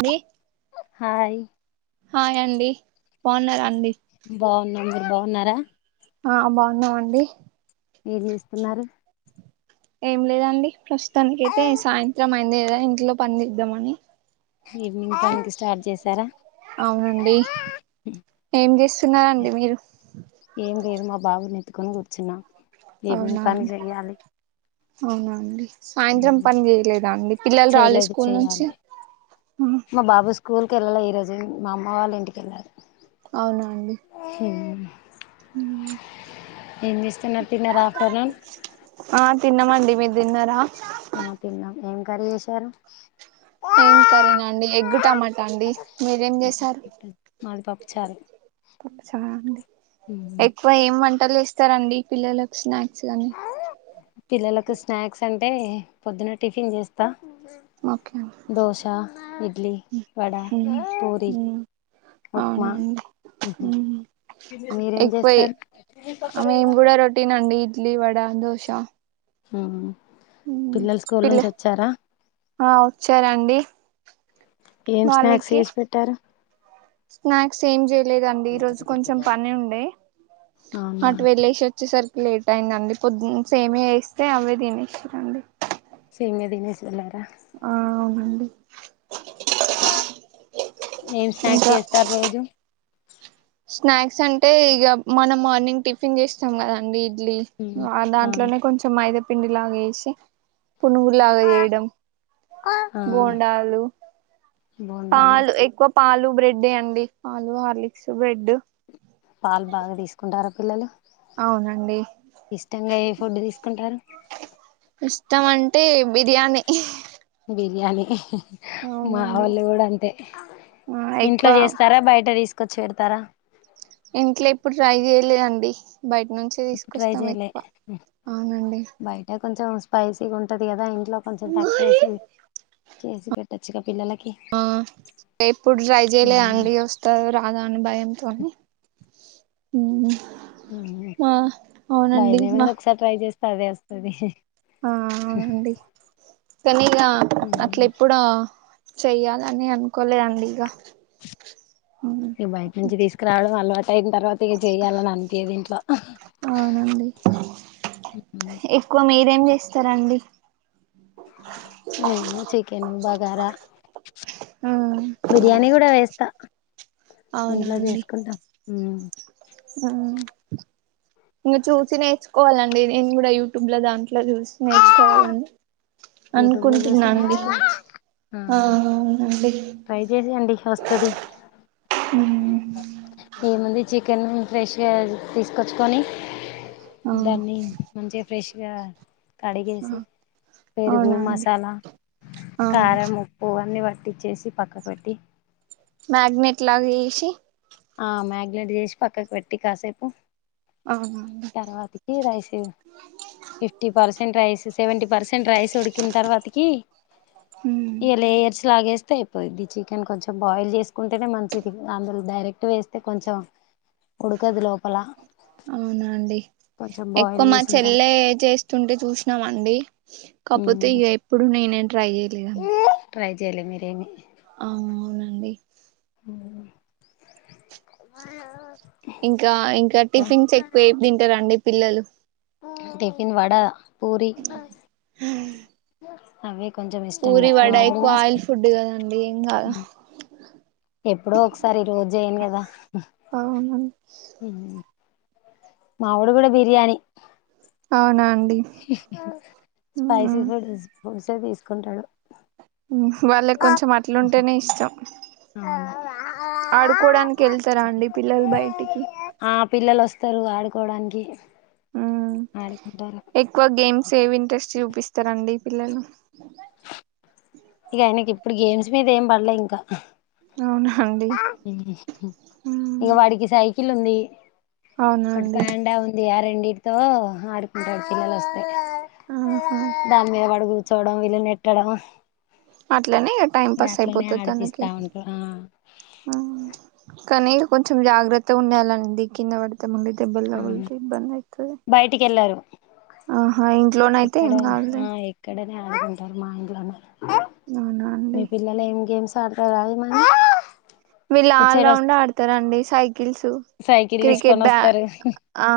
అది hi hi అండి బాగున్నారా అండి బాగున్నా మీరు బాగున్నారా ఆ బాగున్నామండి ఏం చేస్తున్నారు ఏం లేదండి ప్రస్తుతానికి అైతే సాయంత్రం అయిందిదా ఇంట్లో పనిచేద్దామని ఈవినింగ్ పనికి స్టార్ట్ చేసారా అవునండి ఏం చేస్తున్నరండి మీరు ఏం లేదు మా బాబు నీ ఏత్తుకొని కూర్చున్నా ఈవినింగ్ పని చెయ్యాలి అవునండి సాయంత్రం పని చేయలేదా అండి పిల్లలు రాలే చేయలేదు స్కూల్ నుంచి ఆ స్కూల్కి వెళ్ళలే ఈరోజు మా అమ్మ వాళ్ళ ఇంటికి వెళ్లారూ అవున అండి ఏం చేస్తున్నారు తిన్నారా ఆఫ్టర్నూన్ ఆ తిన్నామండి మీరు తిన్నారా? ఆ తిన్నాం ఏం [unintelligible] ఏం కర్రీనా అండి ఎగ్గు టమాటా అండి మీరేం చేసారు మాది పప్పుచారు ఒకసారి ఆగండి ఎ ఇస్తారండి పిల్లలకు స్నా పిల్లలకు స్నాక్స్ అంటే పొద్దున్న టిఫిన్ చేస్తా ఒకే దోశ ఇడ్లీ వడ హమ్ పూరి హమ్ ఉప్మా అవునండి హమ్ మీరేం ఎక్కువయి చేస్తారు మేము కూడా రొటీనండి ఇడ్లీ వ దోస హమ్ పిల్లలు స్కూల్ పిల్ల నుంచి వచ్చారా ఆ వచ్చారండి ఏం స్నాక్స్ వాళ్ళకి చేసి పెట్టారు సేమ్ జ లేదండి ఈ రోజు కొంచెం పని ఉండే అవునా అటు వెళ్ళిసి వచ్చిసరికి లేట్ అయిందండి సేమ వేస్తే అవే తినేసినాయి అండి ఇడ్న తీసేసి వెళ్లార ఆ అవునండి ఆ ఏం స్నాక్స్ ఇంకా చేస్తారు రోజు స్నాక్స్ అంటే ఇక మనం మార్నింగ్ టిఫిన్ చేస్తాం కదండి లి మ్మ్ ఆ దాంట్లోనే కొంచెం మైద పిండిలాగా ఏసి పునుగులాగ ఆ చేయడం ఆ బోండాలు బోండాలు పాలు ఎక్కువ పాలు బ్రెడే అండి పాలు హార్లిక్స్ బ్రెడ్ పాలు బాగా తీసుకుంటార పిల్లలు అవునండి ఇష్టంగా ఏ ఫుడ్ తీసుకుంటారు ఇష్టం అంటే బిర్యానీ, బిర్యానీ మా అవునండి వాళ్లులు కూడా అంతే ఆ ఎక్కువ క్క చేడుతారా డి బయట నుంచి ఎప్పుడు ట్రై తీసుకొస్తాం చేయలే ఎక్కువ ఆ అవునండి బయట కొంచెం స్పైసీగా ఉంటుది కదా ఇం ట్లా కొంచెం తక్కువేసి చేసి పెట్టొచ్చు గ ఆ ఎప్పుడు ట్రై జేయలే అండి వస్తాదో రాదో అని భయం కానీ హ్మ్ ఆ అవునండి హా స్తే అదే వస్తది ఆ అవునండి కనీ ఇగా అట్లెప్పుడు చెయ్యాలని అనుకోలేదండి ఇగ మీ బైక్ నుంచి తీసుకురావడం అలవాటు అయిన తర్వాత గట్టిగా చెయ్యాలని అనిపీయదు ఇంట్లో అవునండి ఏం చేస్తరండి ను చికెన్ బగారా బిర్యానీ కూడా చేస్తా అవునా ఇంట్లో చేసుకుంటాం ఇంక చూసి నేర్చుకోవాలండి నేను కూడా యూట్యూబ్ లో దాంట్లో చూసి నేర్చుకోవాలని యూట్యూబ్ లో చూసి అనుకుంటున్నా అండి నేర్చుకోవచ్చు ఆ అవునండి ట్రై చేసేయండి వస్తది ఆ ఏముంది చికెన్ ఫ్రెష్గా తీసుకొచ్చుకొని దాన్ని మంచిగా ఫ్రెష్ జ కడిగేసి పెరుగు అవునా అండి మసాలా ఆ కారం ఉప్పు ఇవన్నీ పట్టిచ్చేసి పక్క పెట్టి మ్యాగ్నెట్ లాగా ఏసి ఆ మ్యాగినేట్ చేసి పక్కకు పెట్టి కాసేపు అవునండి తర్వాతకి rice fifty percent rice seventy percent rice ఉడికిన తర్వాతకి ఏలే ఎర్స్ లాగేస్ తే అయిపోద్ది చికెన్ కొంచెం బాయిల్ చేసుకుంటేనే మంచిది అందులో డైరెక్ట్ వేస్ తే కొంచెం ఉడుకదు లోపల అవునండి కొంచెం ఎక్కువ బాయిల్ మా చేసిన తర్వాత చెల్లె చేస్తుంటే చూసినాం అండి కాకపోతే ఇక ఎప్పుడు నేనే ట్రై చేయలేదండి జెయ్లే మీరేమీ ఔనండి ఊ ఇంకా ఇం ఇంకా టిఫిన్స్ ఎక్కువ ఏం తింటారండి పిల్లలు టిఫిన్ వడ పూరి అవి కొంచం ఇష్టంగా పూరి వడ మా వోడు ఎక్కువ కూడా ఆయిల్ ఫుడ్ కదండి ఏం కాదు ఊ ఎప్పుడో ఒకసారి రోజూ జెయ్యను కద వా అవునన మావడ కూడా బిర్యాణి అ నా స్పైసి ఫుడ్ హోంసే తీసుకుంటాడు ఉమ్ వాళ్ళక్ కొంచెం అట్లుంటేనే ఇష్టం ఆడుకోడానికి యెళ్తరా అండి పిల్లలు బయటికి పిల్లలొస్తరు ఆడుకోడానికి ఆడికుంటారా సేవ్ ఇంట్రెస్ట్ చూపిస్తరండి పిల్లలు ఇగ ఆయనకి ఇప్పుడు గేమ్స్ మీద ఏం పల్లే ఇంక [inaudible] అండి ఇగ మ్మ్ వాడికి సై కిలుంది అవునా ఒకటి అండి ప్యాన్డా ఉంది ఆరెండిట్ తో ఆడుకుంటాడు పిల్లలు వస్ ఆహా దాన్ మీద వడుగు చోడం వెళ్ళి నెట్టడం అట్లనే ఇగ టైం పాస్ అట్లనే అయిపోతది తనకి ఆడిపిస్తా ఉంటా ఆ ఆ కాని కొంచెం జాగ్రత్తగుండాలండి కింద పడితే ముందు ఈ దెబ్బలు అవును తగుల్తే ఇబ్బందయితది బయటికి వెళ్ళారు ఆహా ఇంట్లోనయితే ఏం కాదులే నే ఆడుకుంటారు మా ఇంట్లోనే అవునా అండి మీ పిల్లలేం గేమ్స్ తాడుతారా ఏమన్న వీళ్ళ్ ఆల్ రౌండ్ ఆడతారండి స్ కిల్సు సైకిల్ క్రికెట్ తీసుకొని బ్యా వస్తారు ఆ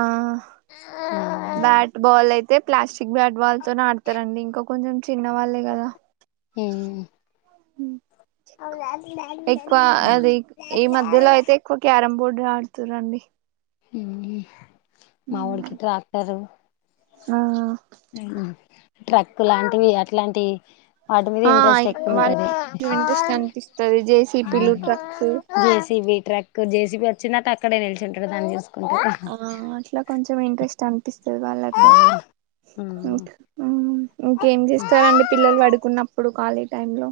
బ్యాట్ బాల్ అయితే ప్లాస్టిక్ బ్యాట్ బాల్ తో ఆడతారండి ఇంకా కొంచెం చిన్న వాళ్ళే కదా ఉమ్ ఎక్కువ అది ఈ మధ్యలో ఐతే ఎక్కువ క్యారం బోర్డ్ ఏ ఆడుతుర్ర్ అండి మ్ హు మా ఓడికి ట్రాక్టరు ఆ ఉమ్ ట్రక్క్ లాంటివి అట్లాంటివి వాటి మీద ఆ ఇంట్రెస్ట్ ఎక్కువ ఉంటది వాళ్ళకి ఇంట్రెస్ట్ అనిపిస్తది జేసిపిలు ట్రక్స్ ఉమ్ జేసిబి ట్రక్కు జేసీపి అచ్చినట్టక్కడే నిలుచుంటాడు దాన్ని తీస్ ఆ అట్ల కొంచెం ఇంట్రెస్ట్ అన్ పిస్తది వాళ్ళకు ఇంక్ ఉమ్ ఇంకేం చేస్తారండి పిల్లలు పడుకున్నప్పుడు కాలీ టైమ్ లో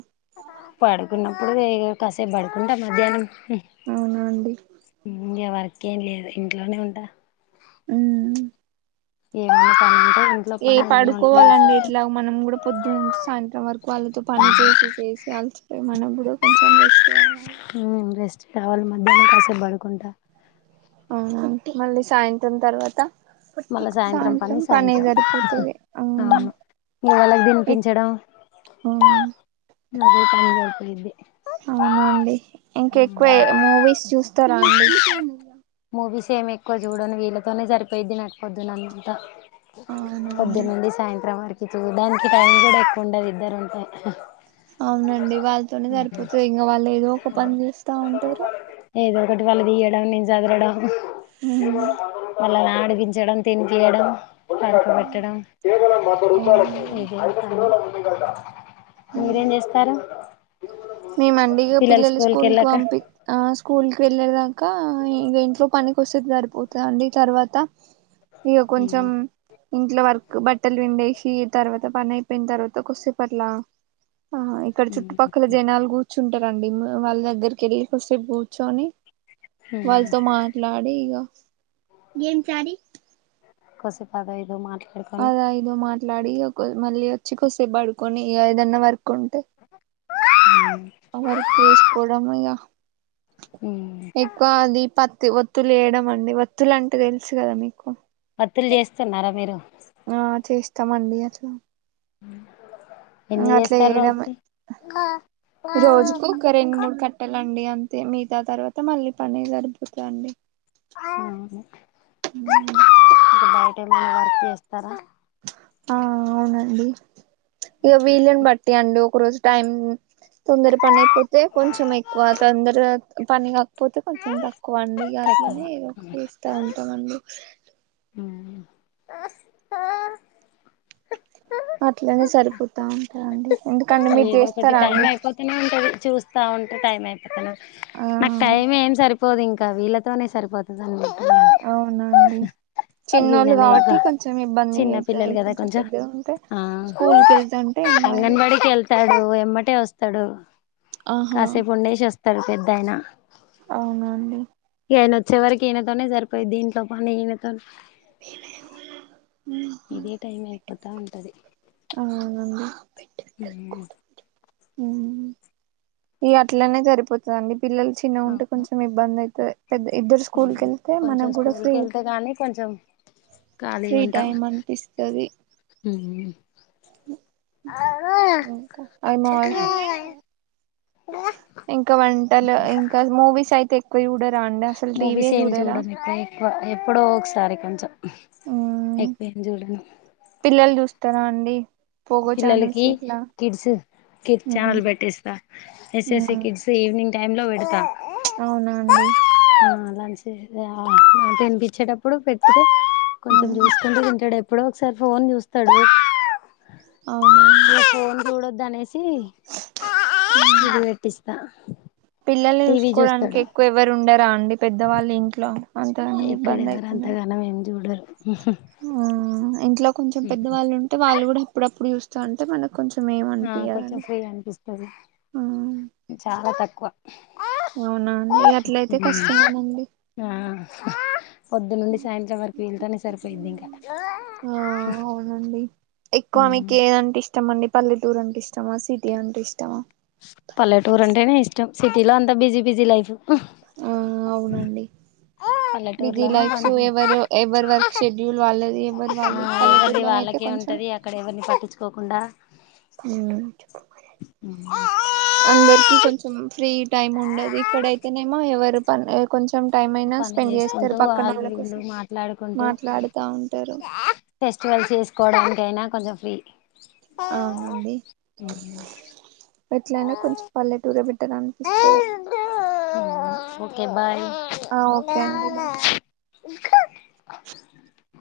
పడుకున్నప్పుడు ఇగ కాసేపు పడుకుంటా మధ్యాహ్నం అవునా అండి మ్ మ్ ఎవరి కేం లేదు ఇంట్లోనే ఉంటా ఉం ఏమన్నా పనుంటే ఏ పడుకోవాలండి ఇట్లా మనం కూడా పొద్దునంచి సాయంత్రం వరకు వాళ్ళతో పని చేసి చేసి ఆలిసిపో మనం కూడా కొంచెం రెస్ట్ కావాలే మ్ రెస్ట్ కావాలి మధ్యనం కాసేపు పడుకుంటా అవును ఆ మళ్ళీ సాయంత్రం తర్వాత మళ్ళా సాయంత్రం పని సాయంత్రం అవును ఇగ వాళ్ళకి తినిపించడం అదే టై సరిపోయిద్ది అవునా అండి ఇంక ఎక్కువ మూవీస్ చూస్ తరాండి మూవీస్ ఏం ఎక్కువ చూడను వీళ్ళతోనే సరిపోయిద్ది పొద్దున్నంత అవునండి పొద్దునుండి సాయంత్రం వరకు చూడడానికి టైం కూడా ఎక్కువ ఉండదు ఇద్దరు ఉంటె అవునండి వాళ్ళతోనే సరిపోతుంది ఇంకా వాళ్ళు ఏదో ఒక పని చేస్తా ఉంటారు ఏదో ఒకటి వాళ్ళు తీయడం నిను జదరడం వాళ్ళని ఆడిపించడం తిని పియ్యడం పడుకో పెట్టడం అవునండి మీరేం చేస్తారు నీనా అండి ఇగ పిల్లలు స్కూల్కి స్కూల్ కి వెళ్ళాక పంపి ఆ స్కూల్ కి వెళ్ళాడు దాకా ఇంకా ఇంట్లో పనికి వస్తది పడిపొయింది అండి తర్వాత ఇక కొంచెం ఇంట్లో వరకు బట్టలు పిండేసి తర్వాత పని అయిపోయిన తర్వాత కొసేపుఅట్లా ఆహా ఇక్కడ చుట్టుపక్కల నాలుగు కూర్చుంటారండి వాళ్ళ దగ్గరికి వెళ్ళి కొసేపు కూర్చొని వాళ్ళతో మాట్లాడి ఇగ ఏం శారి కొసెపు అదో ఇదో మాట్లా అదా ఇదొ మాట్ ట్లాడి మళ్ళీ వచ్చి కొసేపు పడుకొని ఏదన్నా వర్క్ కుంటే ఆ ఆ వర్క్ చెసుకోవడం ఇగా ఎక్కువ అది పత్తి వాత్ వత్తులు వేయడం అండి వత్తులు అంటే తెలుసు కదా మీకు వత్తులు చేస్తున్నారా మీరు తమ మండియా కి అ ఎన్ని అట్లా చేస్తారు వెయడమే రోజుకి ఇంకా రోజుకి ఒక రెండు మూడు కట్టెలు అయిన అండి అంతే మిగతా తర్వాత మళ్ళీ పని సరిపోతది అండి [unintelligible] ఒకటి ఎమన్నా వర్క్ ఇస్తారా ఆ అవునండి ఇగ వీలును బట్టి అండు ఒక రోజు టైం తొందర పని అయిపోతే కొంచెం ఎక్కువ తొందరగా పని గా పోతే కొంచెం తక్కువ అండి ఇగ తక్కువ అట్లనే ఒకటి ఇస్తా ఉంటామండి [inaudible] అట్లనే సరిపోతా ఉంటాయండి ఎందుకంటే మీరు ఏదో ఒకటి చేస్తారా టైం అండి అయిపోతానే ఉంటది చూస్తా ఉంటే టైం అయిపోతాను ఆ నాకు టైం ఏం సరిపో పోదింక వీళ్ళతోనే సరిపోతు అవునా అండి ఇగ ఈననే ఇగ చిన్న అయితది పిల్లలు కదా కొంచెం పెద్దగా ఉంటే ఆ స్కూల్ కి వెళ్తుంటే ఏం కాదు అంగన్వాడికి వెళ్తాడు వెమ్మటే వస్తాడు కాసేపు ఉండేషొస్ తరు పెద్దాయిన అవునా అండి కి ఆయన వచ్చే వరకి ఈయనతోనే సరిపోయిద్ది ఇంట్లో పని ఈయనతో [inaudible] ఇదే టైం అయిపో టైం పది అవునండి ఊహు హ్మ్ ఇగ అట్లానే సరిపోతదండి పిల్లలు చిన్న ఉంటే కొంచెం ఇబ్బంది అయి తది పెద్ద ఇద్దరు స్కూల్ కి వెళ్తే కొంచెం మనకు కూడా స్కూల్ ఫ్రీ కి వెళ్తే గానీ కొంచెం ఫ్రీ ఖాళీగా టైం అనిపిస్తది ఊ ఐమోర్ ఇంకా వంటలు ఇంకా మూవీస్ అయితే కొయూడద్ మూవీస్ ఏం జూడ ఎక్కు ఎక్కువ ఎప్పుడో ఒకసారి కొంచం మ్మ్ ఎక్కువేం జూడను త్తర అండి పోగో ఛానల్స్ పిల్లలకి ఇట్లా కిడ్స్ కిడ్ మ్మ్ ఛానల్ పెట్టేస్తా ఎస్ఎస్సి మ్మ్ కిడ్స్ ఈవినింగ్ టైంలో వెడతా అవునా అండి ఆ అంటే ఆ తినిపించేటప్పుడు పెట్టితే కొంచెం జూసుకుంట తింటడెప్ ఎపుడో ఒకసారి ఫోన్ జూస్తడు అవునండి ఫోన్ చూడొదనేసి ఇది వెట్టిస్తా పిల్లల్ని జూస్కోడానికి ఎక్కువ ఎవరు ఉం టర అండి పెద్దవాళ్ళు ఇంట్లో అంతగనం ఇబందయితుందంటే ఉహు ఇంట్లో కొంచెం పెద్దవాళ్ళు ఉంటే వాళ్ళు గూడా అప్పుడప్పుడు జూస్ చంటే మనకు కొంచెం ఆ కొంచెం ఏమనిపియదండి ఫ్రీ అనిపిస్తది చాలా తక్కువ అవునా అండి అట్లయితే కష్టమేనండి ఆ పొద్దునుండి సాయంత్రం వరకు వీళ్ళతోనే సరిపోయిద్ది ఇంకా ఆ అవునండి ఎక్కువ మీకు ఏదంటే ఇష్ ష్టమండి పల్లెటూరు అంటే ఇష్టమా సిటీ అంట ఇష్టం పల్లెటూరు అంటేనే ఇష్టం సిటీలో అంత బిజీ బిజీ లైఫు ఆ అవునండి బిజీ పల్లెటూరులోనే లైఫ్స్ పని ఎవరు ఎవరు వర్క్ షెడ్యూల్ వాళ్ళది ఎవరు ఆ వాళ్ళి పల్లెటూర్లోనయితే కొంచెం పోకుండా అందరికి కొంచం ఫ్రీ టైమ్ ఉండదు ఇక్కడైతేనేమో ఎవరు ప కొంచం పని జేసుకుంటూ ఆళ్ళ వీళ్ళు కోసం మాట్లాడుకుంటూ మాట్లాడుతా ఉంటారు ఫెస్టివల్ చేసుకోవడానికైనా కొంచెం త్రీ అవునండి ఎట్లయినా కొంచెం పల్లెటూరె బెట్ ట్ట అనిపిస్తది ఓకే బాయ్ ఆ ఓకే అండి బా ఇంకా